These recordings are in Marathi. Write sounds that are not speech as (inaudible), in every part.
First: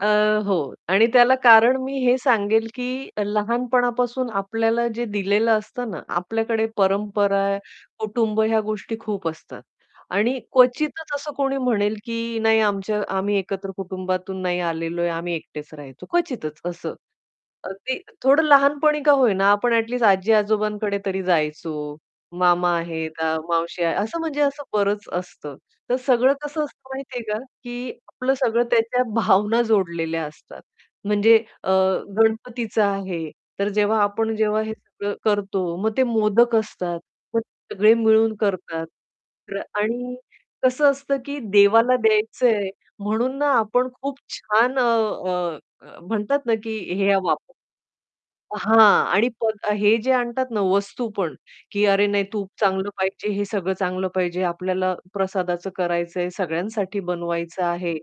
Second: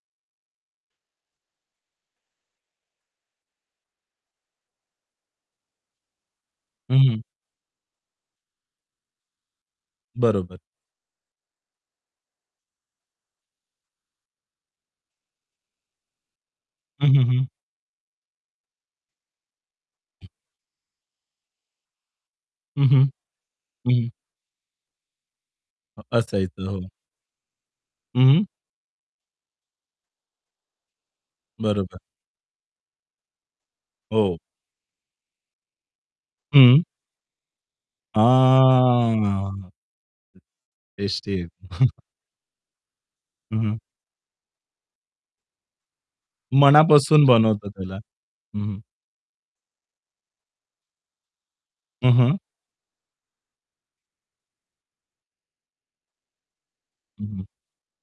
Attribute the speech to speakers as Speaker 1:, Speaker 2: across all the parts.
Speaker 1: अ, हो. आणि त्याला कारण मी हे सांगेल, की लहानपणापासून आपल्याला जे दिलेलं असतं ना, आपल्याकडे
Speaker 2: हं.
Speaker 1: परंपरा, कुटुंब या गोष्टी खूप असतात. आणि
Speaker 2: बरोबर.
Speaker 1: क्वचितच असं कोणी म्हणेल की नाही आमच्या आम्ही एकत्र कुटुंबातून नाही आलेलोय, आम्ही एकटेच राहायचो क्वचितच असं.
Speaker 2: हं, हं, हं.
Speaker 1: अगदी थोडं लहानपणी का होईना, आपण ऍटलिस्ट आजी-आजोबांकडे तरी जायचो, मामा
Speaker 2: हं, हं.
Speaker 1: आहे का, मावशी
Speaker 2: हं,
Speaker 1: आहे,
Speaker 2: हं.
Speaker 1: असं म्हणजे असं बरंच असतं. तर
Speaker 2: अ
Speaker 1: सगळं कसं
Speaker 2: असायचं. हो.
Speaker 1: असतं माहितीये का की
Speaker 2: हं,
Speaker 1: आपलं
Speaker 2: हं.
Speaker 1: सगळं त्याच्या भावना जोडलेल्या असतात. म्हणजे अ,
Speaker 2: बरोबर.
Speaker 1: गणपतीचा आहे, तर जेव्हा आपण
Speaker 2: हो.
Speaker 1: जेव्हा हे सगळं करतो मग ते मोदक
Speaker 2: हं.
Speaker 1: असतात मग सगळे मिळून करतात. र
Speaker 2: हां.
Speaker 1: आणि कसं असतं
Speaker 2: टेस्टी
Speaker 1: की
Speaker 2: एकदम.
Speaker 1: देवाला
Speaker 2: (chuckles)
Speaker 1: द्यायचंय, म्हणून ना,
Speaker 2: हं, हं.
Speaker 1: आपण खूप छान अ, अ, अ, म्हणतात ना की हे
Speaker 2: मनापासून
Speaker 1: वापर
Speaker 2: बनवतो त्याला. हं, हं.
Speaker 1: हां. आणि हे जे आणतात ना, वस्तू पण, की अरे
Speaker 2: हं,
Speaker 1: नाही
Speaker 2: हं.
Speaker 1: तूप चांगलं पाहिजे, हे सगळं चांगलं पाहिजे, आपल्याला प्रसादाचं करायचंय, सगळ्यांसाठी
Speaker 2: हं, हं.
Speaker 1: बनवायचं आहे.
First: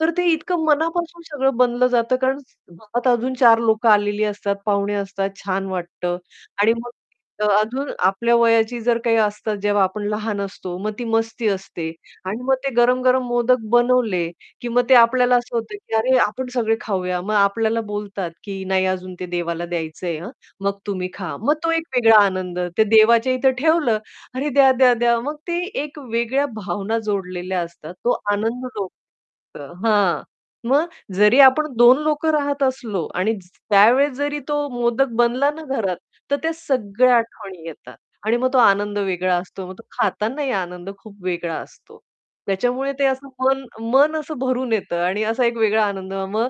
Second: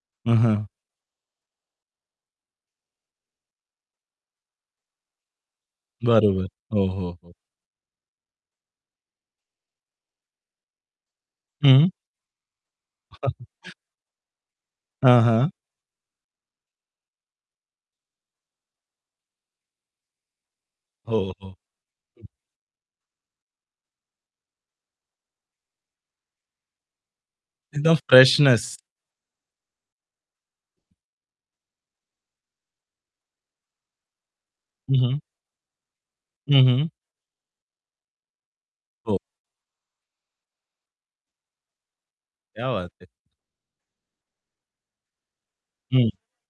Speaker 1: तर ते
Speaker 2: हां,
Speaker 1: इतकं
Speaker 2: हां.
Speaker 1: मनापासून सगळं बनलं जातं, कारण घरात अजून 4 लोकं आलेली असतात, पाहुणे असतात, छान वाटतं
Speaker 2: बरोबर,
Speaker 1: आणि
Speaker 2: हो,
Speaker 1: मग
Speaker 2: हो, हो.
Speaker 1: अजून आपल्या वयाची जर काही असते जेव्हा आपण लहान असतो, मग ती मस्ती असते
Speaker 2: हं.
Speaker 1: आणि मग ते गरम-गरम मोदक
Speaker 2: (chuckles)
Speaker 1: बनवले की मग ते
Speaker 2: हां,
Speaker 1: आपल्याला
Speaker 2: हां.
Speaker 1: असं होतं, की अरे आपण सगळे खाऊया. मग आपल्याला बोलतात, की "नाही अजून ते देवाला द्यायचंय हां, मग तुम्ही
Speaker 2: हो,
Speaker 1: खा." मग
Speaker 2: हो.
Speaker 1: तो एक वेगळा आनंद. ते देवाच्या इथे ठेवलं अरे द्या, द्या, द्या. मग ते एक वेगळ्या भावना जोडलेल्या असतात
Speaker 2: एकदम
Speaker 1: तो आनंद
Speaker 2: फ्रेशनेस.
Speaker 1: (unintelligible) हां, मग जरी आपण 2 लोकं राहत असलो आणि ज त्यावेळेस जरी तो
Speaker 2: हं,
Speaker 1: मोदक
Speaker 2: हं.
Speaker 1: बनला ना, घरात, तर त्या
Speaker 2: हं, हं.
Speaker 1: सगळ्या आठवणी येतात. आणि मग तो आनंद
Speaker 2: हो.
Speaker 1: वेगळा असतो. मग तो खातानाही आनंद खूप वेगळा असतो.
Speaker 2: क्या बात
Speaker 1: त्याच्यामुळे ते
Speaker 2: है.
Speaker 1: असं मन मन असं भरून येतं आणि असा एक वेगळा
Speaker 2: हं.
Speaker 1: आनंद मग,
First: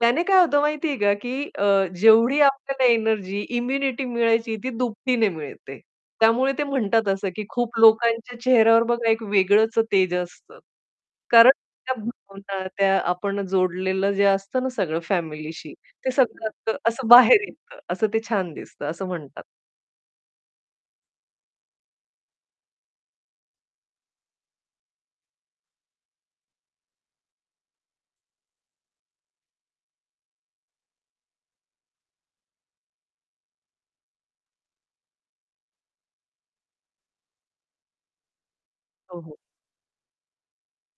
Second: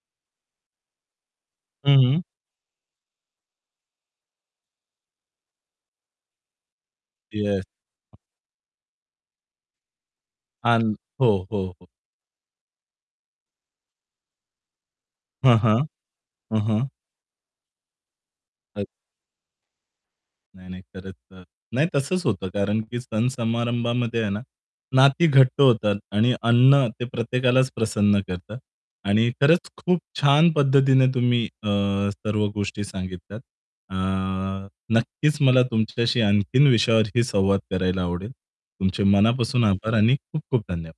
Speaker 1: त्याने काय होतं माहितीये का, की अ,
Speaker 2: हं, हं.
Speaker 1: जेवढी आपल्याला एनर्जी, इम्युनिटी मिळायची ती दुपटीने मिळते. त्यामुळे ते म्हणतात असं, की
Speaker 2: येस.
Speaker 1: खूप लोकांच्या चेहऱ्यावर बघा एक वेगळंच तेज असतं.
Speaker 2: आण हो,
Speaker 1: कारण
Speaker 2: हो, हो.
Speaker 1: त्या भावना त्या आपण जोडलेलं जे असतं ना, सगळं
Speaker 2: हां,
Speaker 1: फॅमिलीशी
Speaker 2: हां.
Speaker 1: ते
Speaker 2: हं,
Speaker 1: सगळं
Speaker 2: हं.
Speaker 1: असं बाहेर येतं. असं ते छान दिसतं,
Speaker 2: अ
Speaker 1: असं म्हणतात.
Speaker 2: नाही, नाही, खरंच. अ, नाही तसंच होतं कारण की सण-समारंभामध्ये आहे ना, नाती घट्ट होतात आणि अन्न ते प्रत्येकालाच प्रसन्न करतं. आणि खरंच खूप छान पद्धतीने तुम्ही अ, सर्व गोष्टी सांगितल्यात. अ, नक्कीच मला तुमच्याशी आणखीन विषयावरही संवाद करायला आवडेल. तुमचे
Speaker 1: हो, हो.
Speaker 2: मनापासून आभार आणि खूप-खूप धन्यवाद!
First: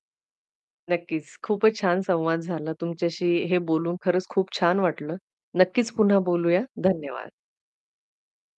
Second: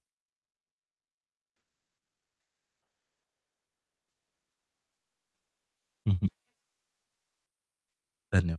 Speaker 1: नक्कीच, खूपच छान संवाद झाला तुमच्याशी हे बोलून खरंच खूप छान वाटलं. नक्कीच
Speaker 2: हं,
Speaker 1: पुन्हा
Speaker 2: हं.
Speaker 1: बोलूया धन्यवाद.
Speaker 2: धन्यवाद.